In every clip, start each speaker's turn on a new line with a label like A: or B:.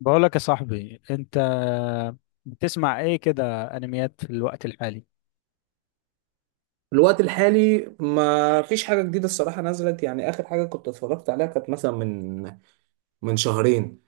A: بقولك يا صاحبي انت بتسمع ايه كده انميات في الوقت الحالي؟
B: في الوقت الحالي ما فيش حاجة جديدة الصراحة نزلت، يعني آخر حاجة كنت اتفرجت عليها كانت مثلا من شهرين.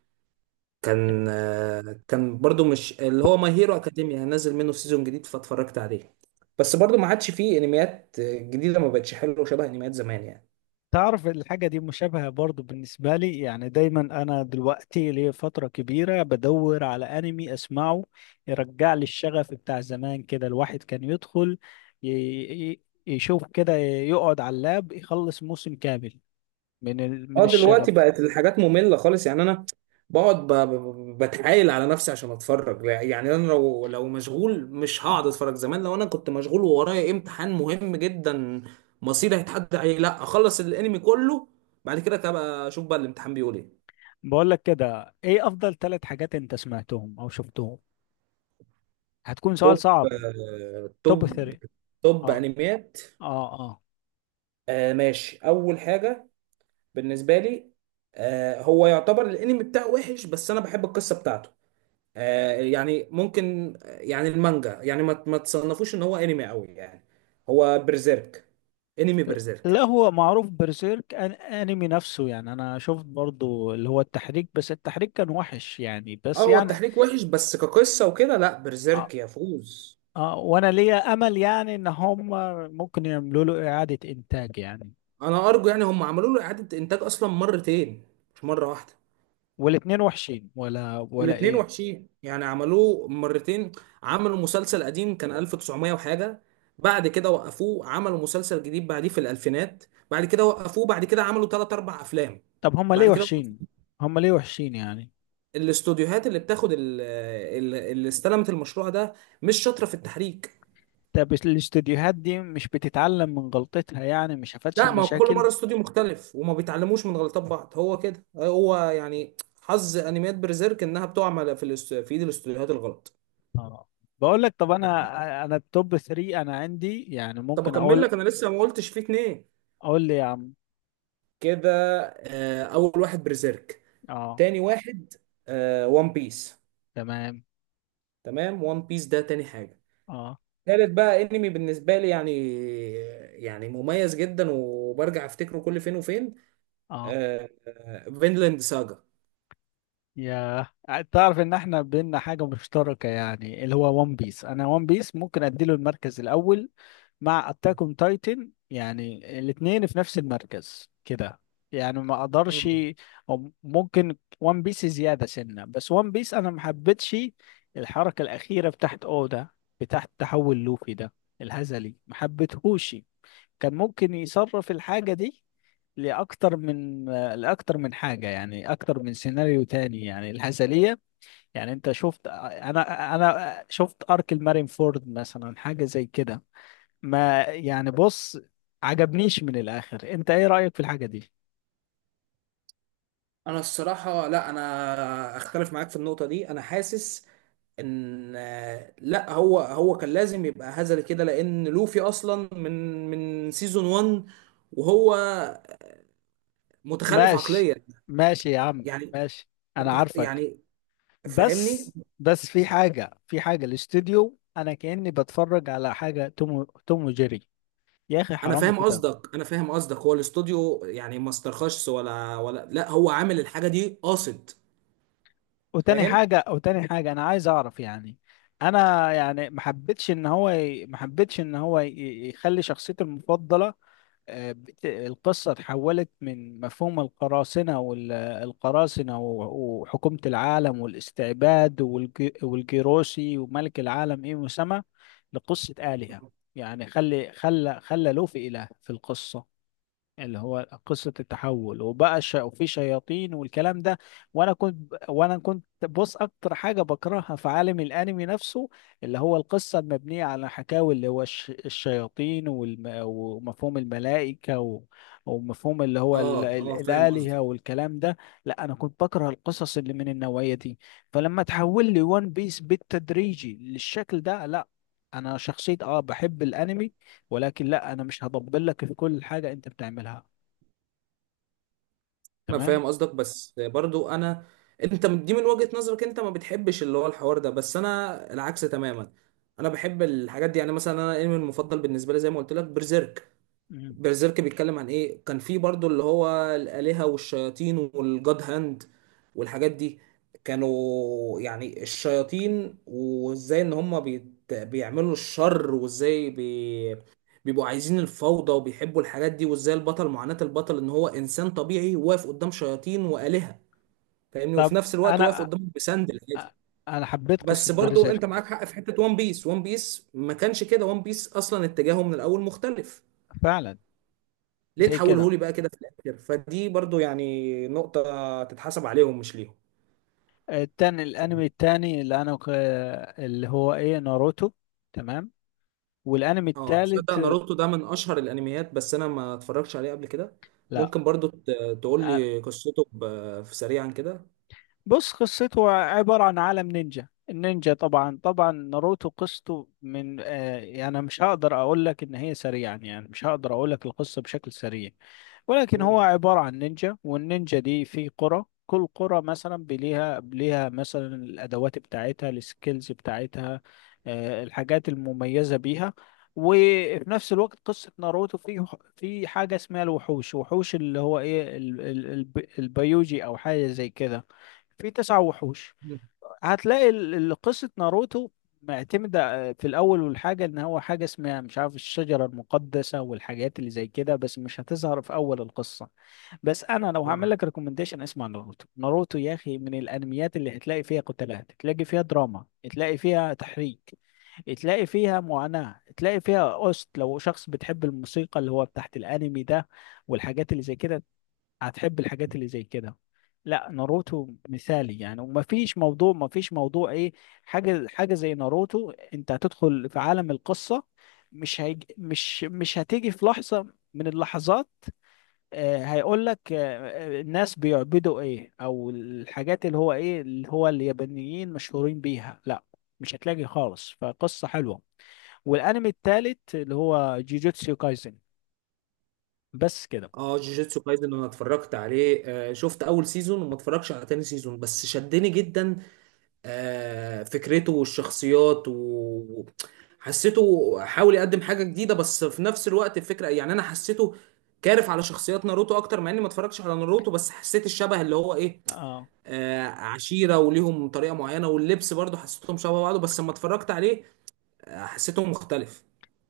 B: كان برضو مش اللي هو ماي هيرو أكاديميا نزل منه سيزون جديد فاتفرجت عليه. بس برضو ما عادش فيه انميات جديدة، ما بقتش حلوة شبه انميات زمان يعني.
A: تعرف الحاجة دي مشابهة برضو بالنسبة لي، يعني دايما انا دلوقتي ليا فترة كبيرة بدور على انمي اسمعه يرجع لي الشغف بتاع زمان، كده الواحد كان يدخل ي- يشوف كده يقعد على اللاب يخلص موسم كامل من من
B: اه، دلوقتي
A: الشغف.
B: بقت الحاجات مملة خالص. يعني انا بقعد بتعايل على نفسي عشان اتفرج. يعني انا لو مشغول مش هقعد اتفرج. زمان لو انا كنت مشغول وورايا امتحان مهم جدا مصيري هيتحدد عليه، لا اخلص الانمي كله بعد كده، كده اشوف بقى الامتحان بيقول ايه.
A: بقولك كده ايه افضل ثلاث حاجات انت سمعتهم او شفتهم؟ هتكون سؤال
B: توب
A: صعب.
B: آه،
A: توب
B: توب
A: ثلاثة.
B: توب
A: اه.
B: انميات.
A: اه. آه.
B: ماشي، اول حاجة بالنسبة لي، هو يعتبر الانمي بتاعه وحش بس انا بحب القصة بتاعته. يعني ممكن، يعني المانجا، يعني ما تصنفوش ان هو انمي قوي يعني. هو برزيرك، انمي
A: لا
B: برزيرك.
A: هو معروف برسيرك أن انمي نفسه، يعني انا شفت برضو اللي هو التحريك بس التحريك كان وحش يعني،
B: اه،
A: بس
B: هو
A: يعني
B: التحريك وحش بس كقصة وكده لا،
A: آه.
B: برزيرك يفوز.
A: آه، وانا ليا امل يعني ان هم ممكن يعملوا له اعادة انتاج يعني.
B: انا ارجو، يعني هم عملوا له اعادة انتاج اصلا مرتين مش مرة واحدة.
A: والاتنين وحشين ولا
B: والاتنين
A: ايه؟
B: وحشين يعني، عملوه مرتين. عملوا مسلسل قديم كان 1900 وحاجة، بعد كده وقفوه عملوا مسلسل جديد بعديه في الالفينات، بعد كده وقفوه بعد كده عملوا ثلاث اربع افلام
A: طب هم ليه
B: بعد كده.
A: وحشين؟ هم ليه وحشين يعني؟
B: الاستوديوهات اللي بتاخد اللي استلمت المشروع ده مش شاطره في التحريك.
A: طب الاستديوهات دي مش بتتعلم من غلطتها، يعني مش شافتش
B: لا، ما هو كل
A: المشاكل؟
B: مره استوديو مختلف وما بيتعلموش من غلطات بعض، هو كده. هو يعني حظ انميات برزيرك انها بتقع في ايد الاستوديوهات الغلط.
A: اه. بقول لك، طب انا التوب ثلاثة انا عندي، يعني
B: طب
A: ممكن
B: اكمل لك،
A: اقول.
B: انا لسه ما قلتش فيه اتنين
A: اقول لي يا عم.
B: كده. اول واحد برزيرك،
A: اه.
B: تاني واحد وان بيس.
A: تمام.
B: تمام، وان بيس ده تاني حاجه.
A: اه.
B: تالت بقى انمي بالنسبه لي، يعني يعني مميز جدا وبرجع افتكره كل فين وفين،
A: اه.
B: فينلاند ساجا.
A: يا تعرف ان احنا بينا حاجة مشتركة، يعني اللي هو ون بيس، انا ون بيس ممكن اديله المركز الاول مع
B: آه.
A: اتاك اون تايتن، يعني الاتنين في نفس المركز كده. يعني ما اقدرش.
B: مم.
A: او ممكن ون بيس زيادة سنة، بس ون بيس انا ما حبيتش الحركة الاخيرة بتاعت اودا، بتاعت تحول لوفي ده الهزلي، ما حبيتهوش. كان ممكن يصرف الحاجة دي لأكتر من لأكتر من حاجة، يعني أكتر من سيناريو تاني، يعني الهزلية. يعني أنت شفت، أنا شفت أرك المارين فورد مثلا، حاجة زي كده. ما يعني بص عجبنيش من الآخر. أنت إيه رأيك في الحاجة دي؟
B: انا الصراحه لا، انا اختلف معاك في النقطه دي. انا حاسس ان، لا هو هو كان لازم يبقى هزل كده، لان لوفي اصلا من سيزون 1 وهو متخلف
A: ماشي.
B: عقليا
A: ماشي يا عم
B: يعني.
A: ماشي. أنا عارفك.
B: يعني فاهمني.
A: بس في حاجة، الاستوديو أنا كأني بتفرج على حاجة توم توم وجيري. يا أخي
B: انا
A: حرام
B: فاهم
A: كده.
B: قصدك، انا فاهم قصدك. هو الاستوديو يعني ما استرخصش ولا لا، هو عامل الحاجه دي قاصد. فاهم.
A: وتاني حاجة أنا عايز أعرف يعني. أنا يعني ما حبيتش إن هو ما حبيتش إن هو يخلي شخصيتي المفضلة، القصة اتحولت من مفهوم القراصنة والقراصنة وحكومة العالم والاستعباد والجيروسي وملك العالم، إيه مسمى، لقصة آلهة. يعني خلي خلى خلى لوفي إله في القصة، اللي هو قصة التحول وبقى وفي شياطين والكلام ده. وانا كنت بص اكتر حاجة بكرهها في عالم الانمي نفسه، اللي هو القصة المبنية على حكاوي، اللي هو الشياطين ومفهوم الملائكة ومفهوم اللي هو
B: اه اه، فاهم.
A: الآلهة والكلام ده. لا انا كنت بكره القصص اللي من النوعية دي، فلما تحول لي وان بيس بالتدريجي للشكل ده، لا. انا شخصية اه بحب الانمي، ولكن لا انا مش هطبل لك في كل حاجه انت بتعملها،
B: انا
A: تمام؟
B: فاهم قصدك بس برضو انا، انت دي من وجهة نظرك انت، ما بتحبش اللي هو الحوار ده، بس انا العكس تماما. انا بحب الحاجات دي يعني. مثلا انا الانمي المفضل بالنسبه لي زي ما قلت لك برزيرك.
A: مم.
B: برزيرك بيتكلم عن ايه؟ كان في برضو اللي هو الآلهة والشياطين والجاد هاند والحاجات دي. كانوا يعني الشياطين، وازاي ان هم بيعملوا الشر، وازاي بيبقوا عايزين الفوضى وبيحبوا الحاجات دي، وازاي البطل، معاناة البطل ان هو انسان طبيعي واقف قدام شياطين وآلهة، فاهمني؟ وفي
A: طب
B: نفس الوقت واقف
A: انا
B: قدام بسندل عادي.
A: انا حبيت قصه
B: بس برضو انت معاك
A: بيرزيرك
B: حق في حتة وان بيس. وان بيس ما كانش كده، وان بيس اصلا اتجاهه من الاول مختلف،
A: فعلا.
B: ليه
A: زي
B: تحوله
A: كده.
B: لي بقى كده في الاخر؟ فدي برضو يعني نقطة تتحسب عليهم مش ليهم.
A: التاني، الانمي التاني اللي اللي هو ايه، ناروتو. تمام. والانمي
B: اه، تصدق
A: التالت.
B: ناروتو ده من اشهر الانميات بس انا ما اتفرجتش عليه قبل كده.
A: لا
B: ممكن برضو تقول لي قصته في سريعا كده؟
A: بص، قصته عبارة عن عالم نينجا. النينجا طبعا، طبعا ناروتو قصته من آه، يعني أنا مش هقدر اقول لك ان هي سريعا، يعني مش هقدر اقول لك القصة بشكل سريع. ولكن هو
B: مم.
A: عبارة عن نينجا، والنينجا دي في قرى، كل قرى مثلا بليها ليها مثلا الادوات بتاعتها، السكيلز بتاعتها، الحاجات المميزة بيها. وفي نفس الوقت قصة ناروتو في حاجة اسمها الوحوش، وحوش اللي هو ايه البيوجي او حاجة زي كده. في تسع وحوش.
B: مم.
A: هتلاقي قصة ناروتو معتمدة في الأول، والحاجة إن هو حاجة اسمها مش عارف الشجرة المقدسة والحاجات اللي زي كده، بس مش هتظهر في أول القصة. بس أنا لو هعمل
B: اه
A: لك ريكومنديشن، اسمع ناروتو. ناروتو يا أخي من الأنميات اللي هتلاقي فيها قتالات، تلاقي فيها دراما، تلاقي فيها تحريك، تلاقي فيها معاناة، تلاقي فيها أوست. لو شخص بتحب الموسيقى اللي هو بتاعت الأنمي ده والحاجات اللي زي كده، هتحب الحاجات اللي زي كده. لا ناروتو مثالي يعني، ومفيش موضوع، مفيش موضوع ايه، حاجه حاجه زي ناروتو انت هتدخل في عالم القصه. مش هيج... مش مش هتيجي في لحظه من اللحظات هيقول لك الناس بيعبدوا ايه، او الحاجات اللي هو ايه، اللي هو اليابانيين مشهورين بيها، لا مش هتلاقي خالص، فقصه حلوه. والانمي التالت اللي هو جيجوتسو كايزن، بس كده.
B: اه، جوجيتسو كايزن، انا اتفرجت عليه. شفت اول سيزون وما اتفرجش على تاني سيزون، بس شدني جدا. فكرته والشخصيات و حسيته، حاول يقدم حاجة جديدة بس في نفس الوقت الفكرة يعني. أنا حسيته كارف على شخصيات ناروتو أكتر، مع إني ما اتفرجتش على ناروتو، بس حسيت الشبه اللي هو إيه،
A: اه.
B: عشيرة وليهم طريقة معينة، واللبس برضو حسيتهم شبه بعض، بس لما اتفرجت عليه حسيته مختلف.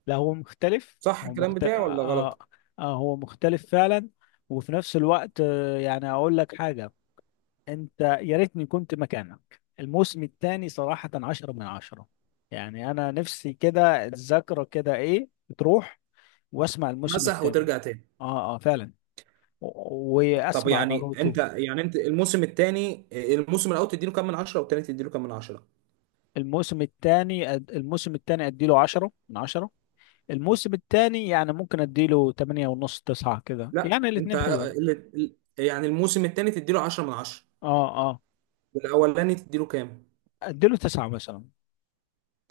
A: لا هو مختلف.
B: صح
A: هو
B: الكلام
A: مختلف،
B: بتاعي ولا غلط؟
A: آه هو مختلف فعلا. وفي نفس الوقت آه، يعني أقول لك حاجة، أنت يا ريتني كنت مكانك. الموسم الثاني صراحة عشرة من عشرة، يعني أنا نفسي كده الذاكرة كده إيه تروح وأسمع الموسم
B: مسح
A: الثاني.
B: وترجع تاني.
A: آه آه فعلا.
B: طب
A: وأسمع
B: يعني
A: ناروتو.
B: أنت، يعني أنت الموسم التاني، الموسم الأول تديله كام من عشرة والتاني تديله كام من عشرة؟
A: الموسم الثاني أديله عشرة من عشرة. الموسم الثاني يعني ممكن أديله تمانية ونص، تسعة كده،
B: لا،
A: يعني
B: انت
A: الاتنين حلوين.
B: يعني الموسم الثاني تديله 10 من 10
A: آه آه.
B: والاولاني تديله كام؟
A: اديله تسعة مثلا.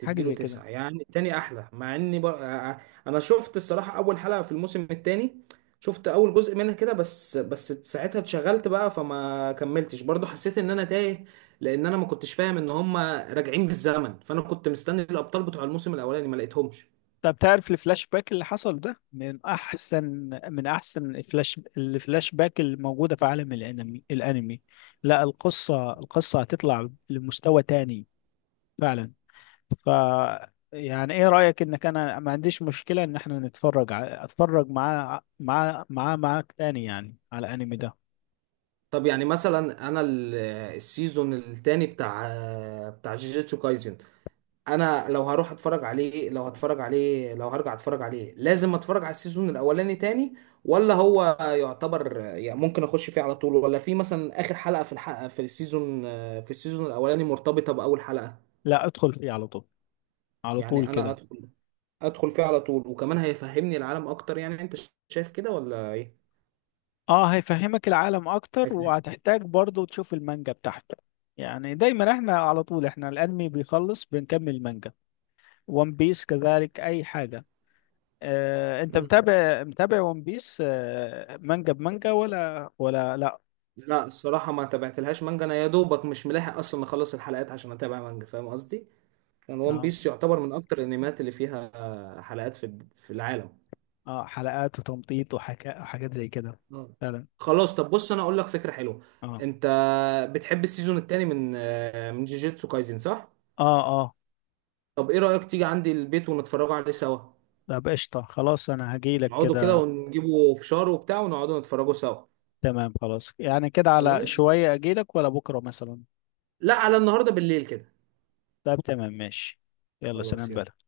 A: حاجة زي كده.
B: 9؟ يعني الثاني احلى. مع اني بقى انا شفت الصراحه اول حلقه في الموسم الثاني، شفت اول جزء منها كده بس ساعتها اتشغلت بقى فما كملتش. برضو حسيت ان انا تايه، لان انا ما كنتش فاهم ان هم راجعين بالزمن، فانا كنت مستني الابطال بتوع الموسم الاولاني ما لقيتهمش.
A: طب تعرف الفلاش باك اللي حصل ده من احسن من احسن الفلاش، الفلاش باك الموجودة في عالم الانمي. لا، القصة، القصة هتطلع لمستوى تاني. فعلا. ف يعني ايه رأيك انك، انا ما عنديش مشكلة ان احنا نتفرج اتفرج معاه مع مع معاك تاني يعني على الانمي ده.
B: طب يعني مثلا انا السيزون الثاني بتاع، بتاع جيجيتسو كايزن، انا لو هروح اتفرج عليه، لو هتفرج عليه، لو هرجع اتفرج عليه، لازم اتفرج على السيزون الاولاني تاني ولا هو يعتبر يعني ممكن اخش فيه على طول؟ ولا في مثلا اخر حلقة في الحلقة في السيزون، الاولاني مرتبطة باول حلقة؟
A: لا ادخل فيه على طول، على
B: يعني
A: طول
B: انا
A: كده.
B: ادخل، فيه على طول، وكمان هيفهمني العالم اكتر، يعني انت شايف كده ولا ايه؟
A: اه هيفهمك العالم اكتر،
B: هيفهم.
A: وهتحتاج برضو تشوف المانجا بتاعته. يعني دايما احنا على طول احنا الانمي بيخلص بنكمل المانجا. ون بيس كذلك، اي حاجة. آه انت
B: مم.
A: متابع، ون بيس آه مانجا بمانجا، ولا لا؟
B: لا، الصراحة ما تابعتلهاش مانجا. انا يا دوبك مش ملاحق اصلا اخلص الحلقات عشان اتابع مانجا، فاهم قصدي؟ كان ون
A: اه.
B: بيس يعتبر من اكتر الانميات اللي فيها حلقات في العالم.
A: اه حلقات وتمطيط وحكا وحاجات زي كده.
B: اه.
A: فعلا.
B: خلاص، طب بص انا اقول لك فكره حلوه.
A: اه.
B: انت بتحب السيزون التاني من، من جيجيتسو كايزن، صح؟
A: اه. اه.
B: طب ايه رايك تيجي عندي البيت ونتفرجوا عليه سوا؟
A: طب قشطة، خلاص انا هجيلك
B: نقعدوا كده
A: كده.
B: ونجيبوا فشار وبتاع ونقعدوا نتفرجوا سوا.
A: تمام خلاص، يعني كده على
B: خلاص،
A: شوية اجيلك، ولا بكرة مثلا؟
B: لا على النهارده بالليل كده.
A: طب تمام، ماشي. يلا
B: خلاص،
A: سلام
B: يلا.
A: بقى.